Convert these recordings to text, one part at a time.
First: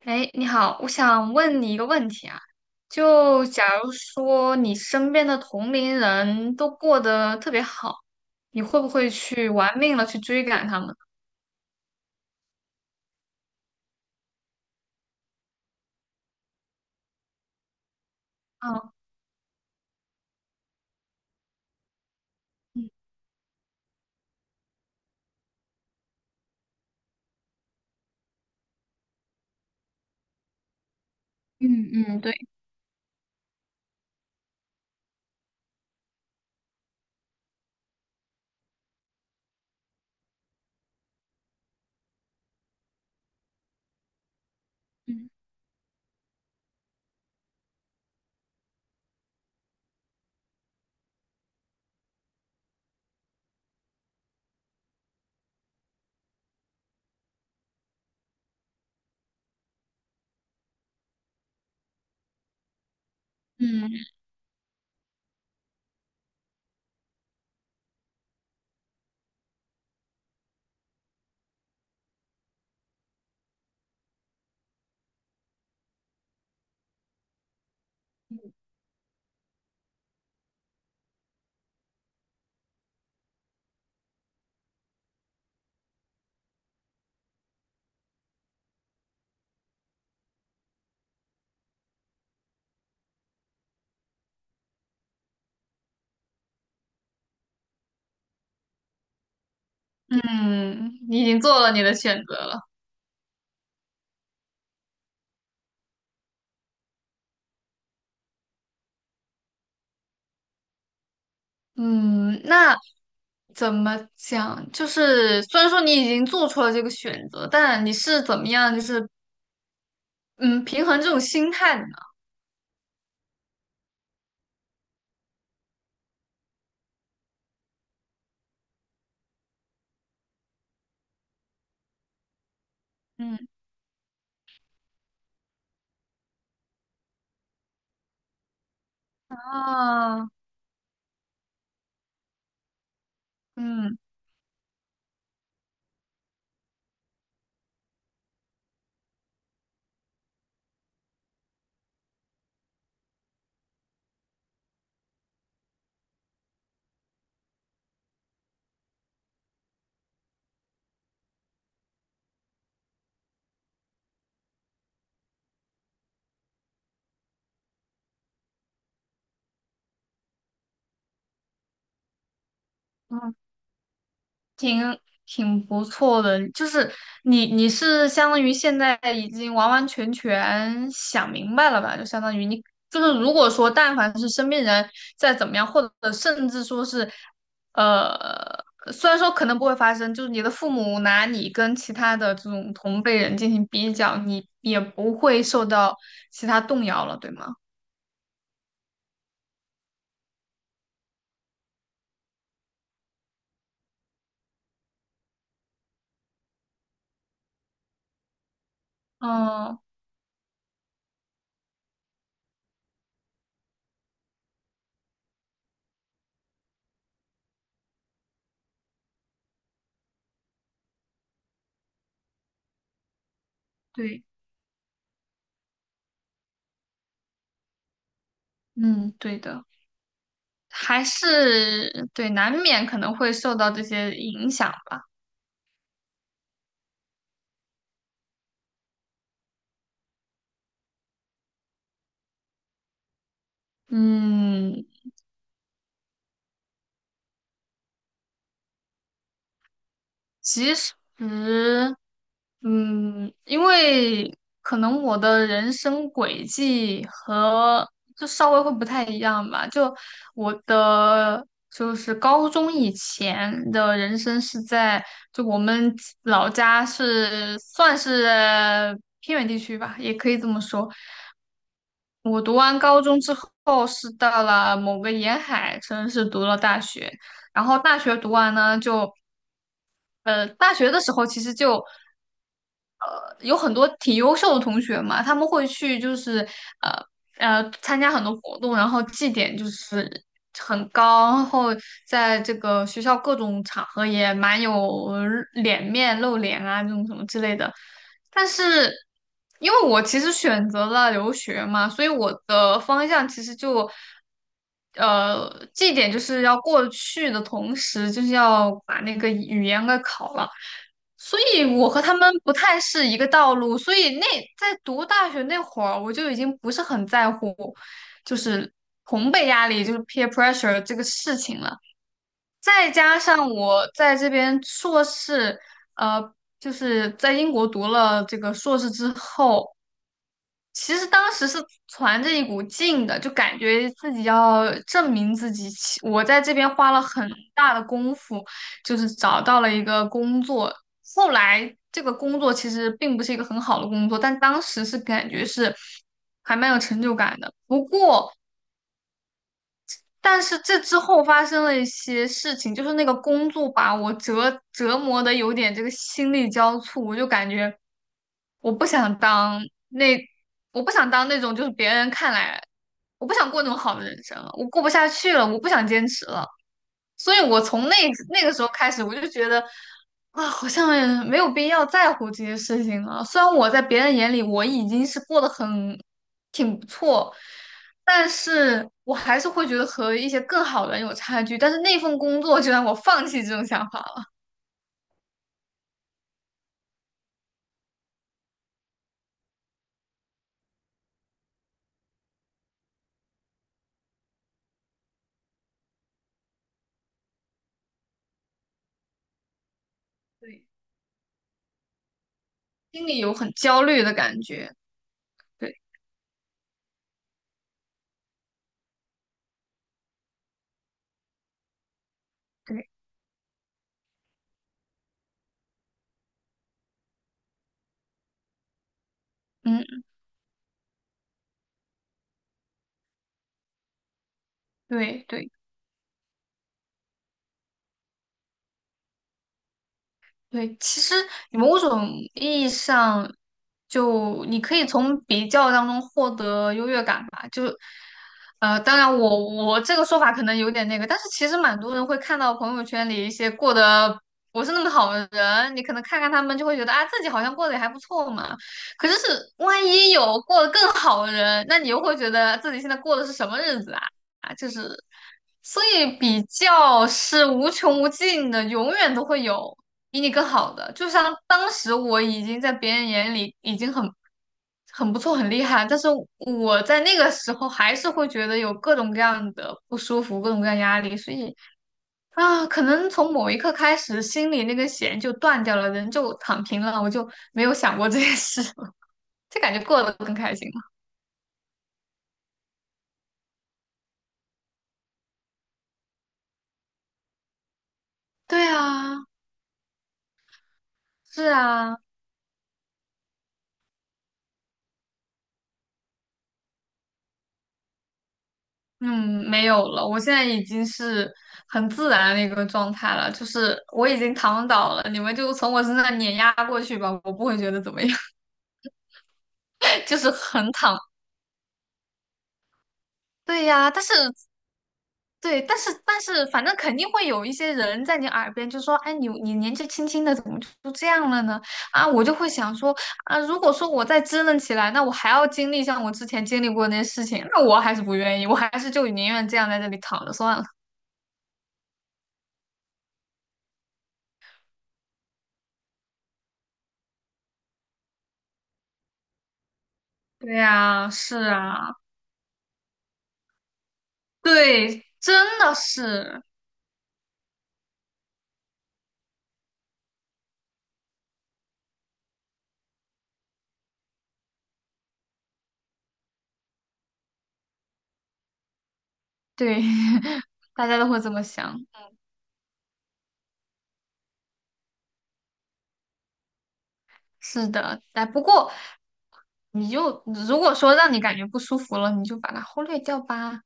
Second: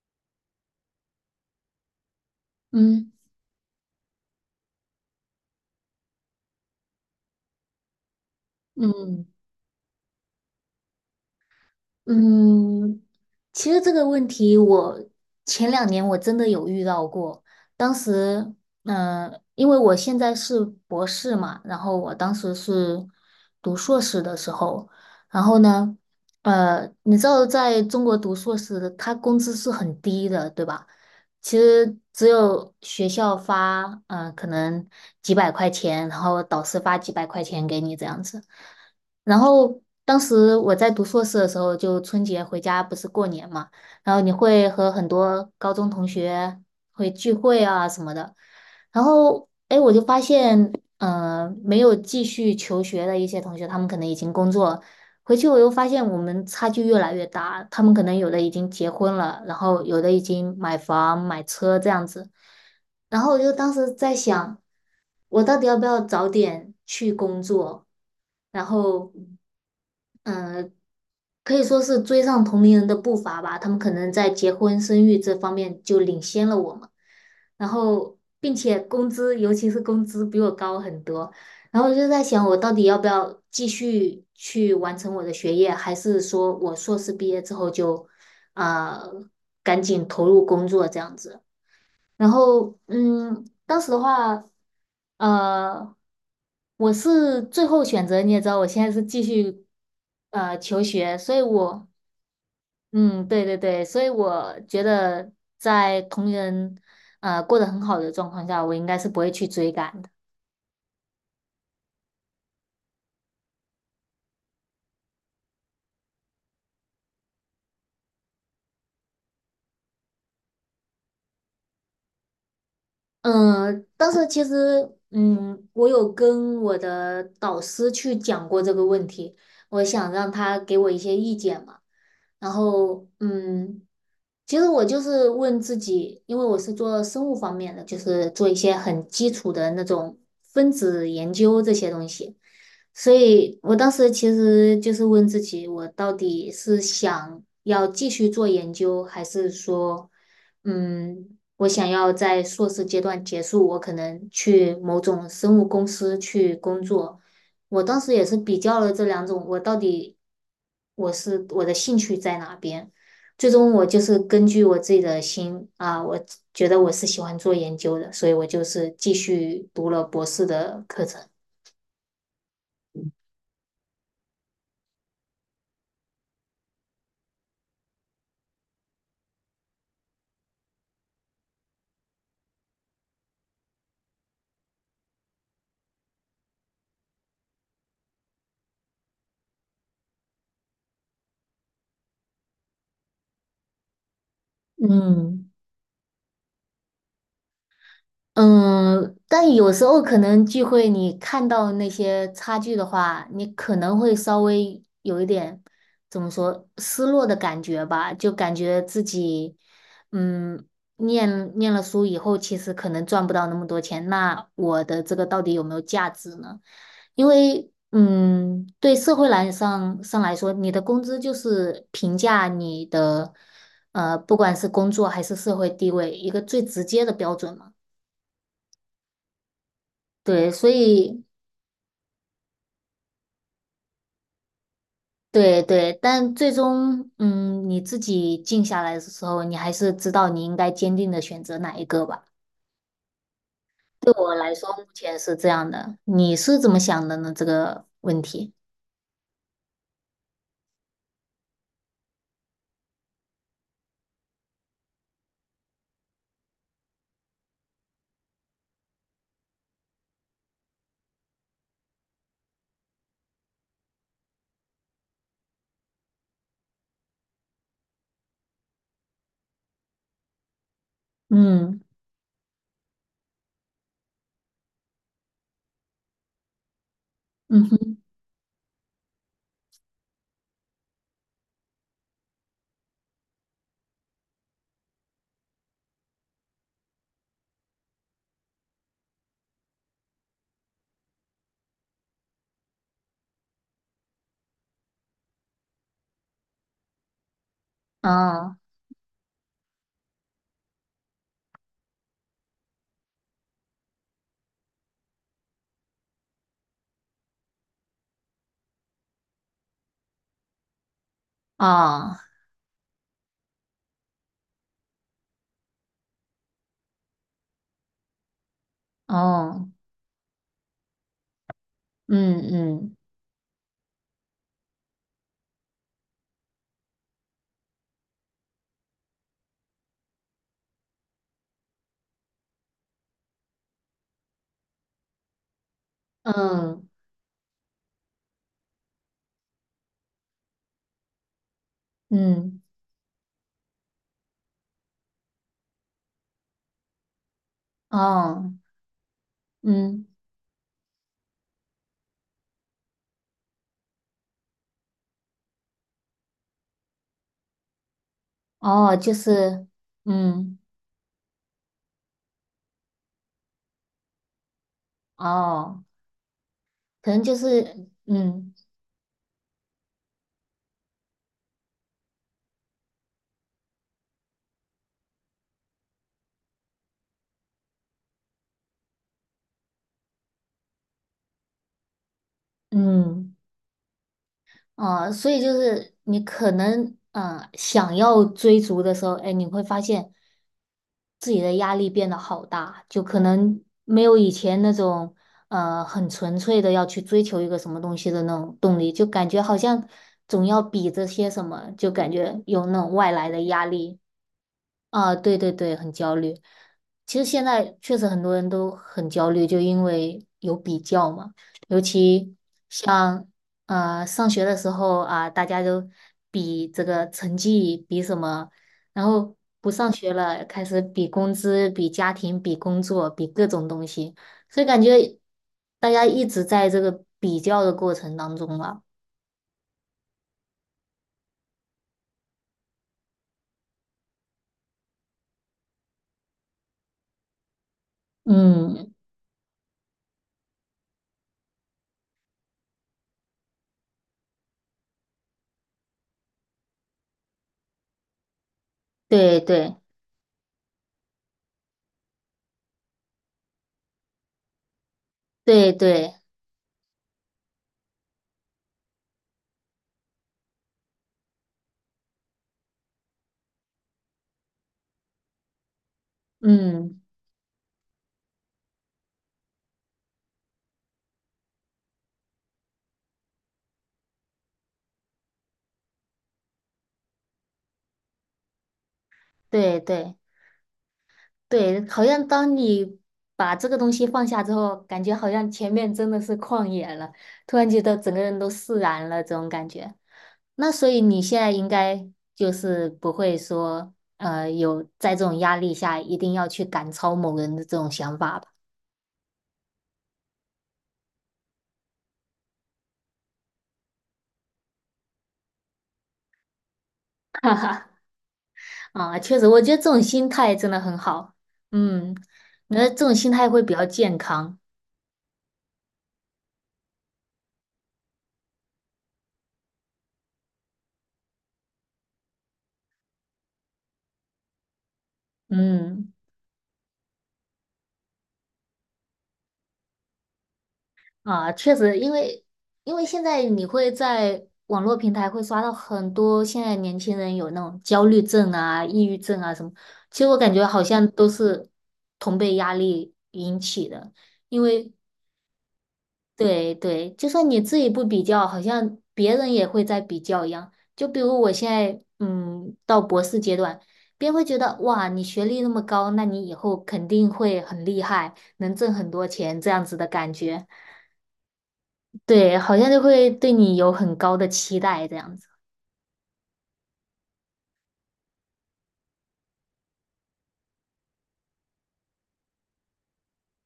哎，你好，我想问你一个问题啊，嗯就假如说你身边的同龄人都过得特别好，你会不会嗯去玩命了去追赶他们？嗯，其实这个问题我前两年真的有遇到过。当时，嗯因为我现在是博士嘛，然后我当时是读硕士的时候，然后呢，你知道在中国读硕士的他工资是很低的，对吧？其嗯实嗯嗯只对。有学校发，可能几百块钱，然后导师发几百块钱给你这样子。然后当时我在读硕士的时候，就春节回家不是过年嘛，然后你会和很嗯多高中同学会聚会啊什么的，然后诶我就发现，没有继续求学的一些同学，他们可能已经工作，回去我又发现我们差距越来越大，他们可能有的已经结婚了，然后有的已经买房买车这样子。然后我就当时嗯在想，我到底要不要早点去工作？然后可以说是追上同龄人的步伐吧，他们可能在结婚生育这方面就领先了我们，然后并且工资，尤其是工资比我高很多，然后我就在想，我到底要不要继续去完成我的学业，还是说我硕士毕业之后就，呃，赶紧投入工作这样子？然后，当时的话，呃，我是最后选择，你也知道，我现在是继续求嗯，学，你已所以经做了你我，的选择了。嗯，对对对，所以我觉得在同人过得很好的状况下，我应该是不会去追赶的。嗯，那怎么讲？就是虽然说你已经做出了这个选择，但你是怎么样，就是嗯，平衡这种心态的呢？嗯，当时其实，我有跟我的导师去讲过这个问题，我想让他给我一些意见嘛。然后，嗯其实我就是问自己，因为我是做生物方面的，就是做一些很基础的那种啊，分子研究这些东西，所以我当嗯时其实就是问自己，我到底是想要继续做研究，还是说，嗯。我想要在硕士阶段结束，我可能去某种生物公司去工作。我当时也是比较了这两种，我到底我的兴趣在哪边？最终我就是根据我自己的心啊，我觉得我是喜欢做研究的，所以我就是继续读了博士的课程。嗯。挺不错的，就是你是相当于现在已经完完全全想明白了吧？就相当于你就是如果说但凡是身边人再怎么样，或者甚至说是，呃，虽然说可能不会发生，就是你的父母拿你跟其他的这种同辈人进行比较，你也不会嗯。受到其他动摇了，对吗？嗯，但有时候可能聚会，你看到那些差距的话，你可能会稍微有一点怎么说失落的感觉吧，就感觉自己，嗯，嗯，念了书以后，其实可能赚不到那么多钱，那我的这个到底有没有价值呢？因为，嗯，对社会上来说，你的工资就是评价你的，对。不管是工作还是社会地位，一个最直接的标准嘛。嗯，对的。对，所还以是对，难免可能会受到这些影响吧。对对，但最终，嗯，你自己静下来的时候，你还是知道你应该坚定的选择哪一个吧。对我来说，嗯，目前是这样的。你是怎么想的呢？这个问题？其实，嗯，因为可能我的人生轨迹和就稍微会不太一样吧。就我的就是高中以前的人生是在就我们老家是算是偏远地区吧，也可以这么说。嗯，我读完高中之后是到了某个沿海城市读了大学，然嗯后哼，大学读完呢就。大学的时候其实就有很多挺优秀的同学嘛，他们会去就是呃参加很多活动，然后绩点就是很高，然后在这个学校各种场合也蛮有脸面露脸啊这种什么之类的。但哦是因为我其实选择了留学嘛，所以我的方向其实就绩点就是要过去的同时，就是要把那个语言给考了。所以我和他哦们不太是一个道路，所以那在读大学那会儿，我就已经不是很在乎，就是同辈压哦，力，就是 peer pressure 这个事情了。嗯再嗯加上我在这边硕士，呃，就是在英国读了这个硕士之后，其实当时是攒着一股劲的，就感觉自己要证明自己。其我在这边嗯花了很大的功夫，就是找到了一个工作。后来这个工作嗯，其实并不是一个很好的工作，但当时是感觉是还蛮有成就感的。不过哦嗯但是这之后发生了一些事情，就是那个工作把我折磨的有点这个心力交瘁，我就感觉我不哦，就想当是那，嗯我不想当那种就是别人看来，我不想过那种好的人生了，我过不下去了，我不哦，想坚持了。可能所就以我是从那个嗯时候开始，我就觉得啊，好像也没有必要在乎这些事情了。虽然我在别人眼里我已经是过得很挺不错，但是我还是会觉得和一些更好的人有差距。但是那份工作就让我放嗯。弃这种想法了。所以就是你可能嗯，想要追逐的时候，哎，你会发现自己的压力变得好大，就可能没有以前那种很纯粹的要去追求一个什么东西的那种动力，就感觉好像总要对，比着些什么，就感觉有那种心外里来有的很压焦力。虑的感觉。啊，对对对，对很焦虑。其实现在确实很多人都很焦虑，就因为有比较嘛。尤其对，像上学的时候啊，大家都比这个成绩，比什么，然后不上嗯，学了，开始比工资、比家庭、比工作、比各种东西，所以感觉对对。大家一直在这个比较的过程当中了。对，其实你某种意义上，就你可以从比较当中获得优越感吧。就，呃，嗯，当然我这个说法可能有点那个，但是其实蛮多人会看到朋友圈里一些过得不是那么好的人，你可能看看他们就会觉得啊，自己好像过得也还不错嘛。可是对是对万一有过得更好的人，那你又会觉得自己现在过的是什么日子啊？啊，就是对所对，以比较是无穷无尽的，永远都会有比你更好的。就像当时我已经在别人眼里已经很不错、很厉害，但是我嗯，在那个时候还是会觉得有各种各样的不舒服、各种各样压力，所以啊，可能从某一刻开始，心里那根弦就断掉了，人就躺平了，我就没有想过这件事了，就感对觉过得对。更开心了。对，好像当你把这个东西放下之后，感觉好像前面真的是旷野了，突然觉得整个人都对释然啊，了，这种感觉。那所以你现是在应啊。该就是不会说，有在这种压力下一定要去赶超某人的这种想法吧？嗯，没有了，我现在已经是很自然的一个状态了，就是我已经躺倒了，你们就从我身上碾压过去吧，我不会觉得怎么样，啊，确实，我觉得这种 就心是态真很的很躺。好。嗯，那这种心态会对比较呀，但是健康。对，但是，反正肯定会有一些人在你耳边就说，哎，你年纪轻轻的，怎么就这样了呢？啊，我就会想说，啊，如果说我再支棱起来，那我还要经历像我嗯。之前经历过的那些事情，那我还是不愿意，我还是就宁愿这样在这里躺着算了。啊，确实，因为现在你会在网络平台会刷到很多现在年轻人有那种焦虑症啊、抑郁症啊什么，其实我感对觉好像呀，都是是啊。同辈压力引起的，因为对，真的是。对对，就算你自己不比较，好像别人也会在比较一样。就比如我现在嗯到博士阶段，别人会觉得哇，你学历那么高，那你以后肯定会很厉害，能挣很多钱这对，样子的感 觉。大家都会这么想。对，好像就会对你有很高的期待这样子。是的，哎，不过你就如果说让你感觉不舒服了，你就把它忽略掉吧。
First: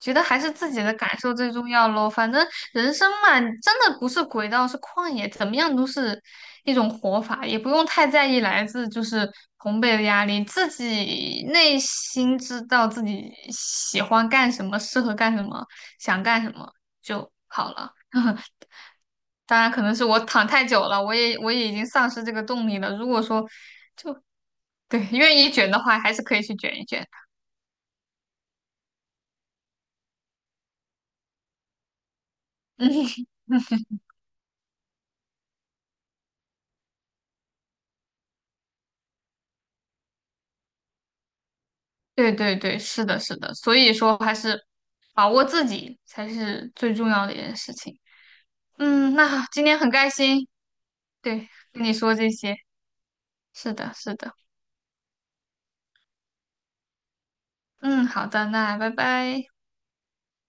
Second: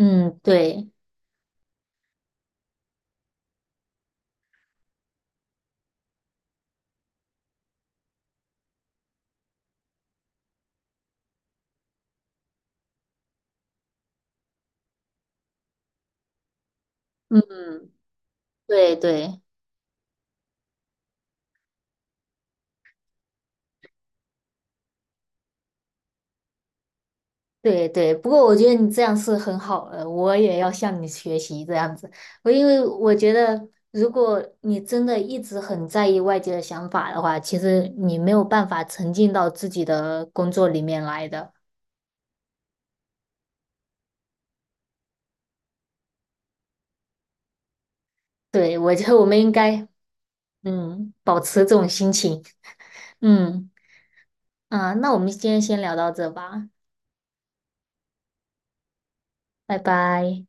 觉得还是自己对，的感受最重要咯。反正人生嘛，真的不是轨道，是旷野，怎么样都是一种活法，也不用太在意来自就是同辈的压力，自己内心知道自己喜欢干什么，适合干什么，想干什么就嗯，好了。对对当然可能是我躺太久了，我也已经丧失这个动力了。如果说对愿意卷的话，还是可以去卷一卷。对对。不过我觉得你这样是很好的，我也要向你学习这样子。因为我嗯，觉得，如果你真的一直很在意外界的想法的话，其实你没有办法沉浸到自己的工作里面来的。对对对，是的，是的。所以说还是把握自己才是最重要的一件事情。对，我觉嗯，得我们那应今天该，很开心，嗯，保对，持这跟种你心说这情。些。嗯，是的，是的。啊，那我们今天先聊到这吧，嗯，好的，那拜拜。拜拜。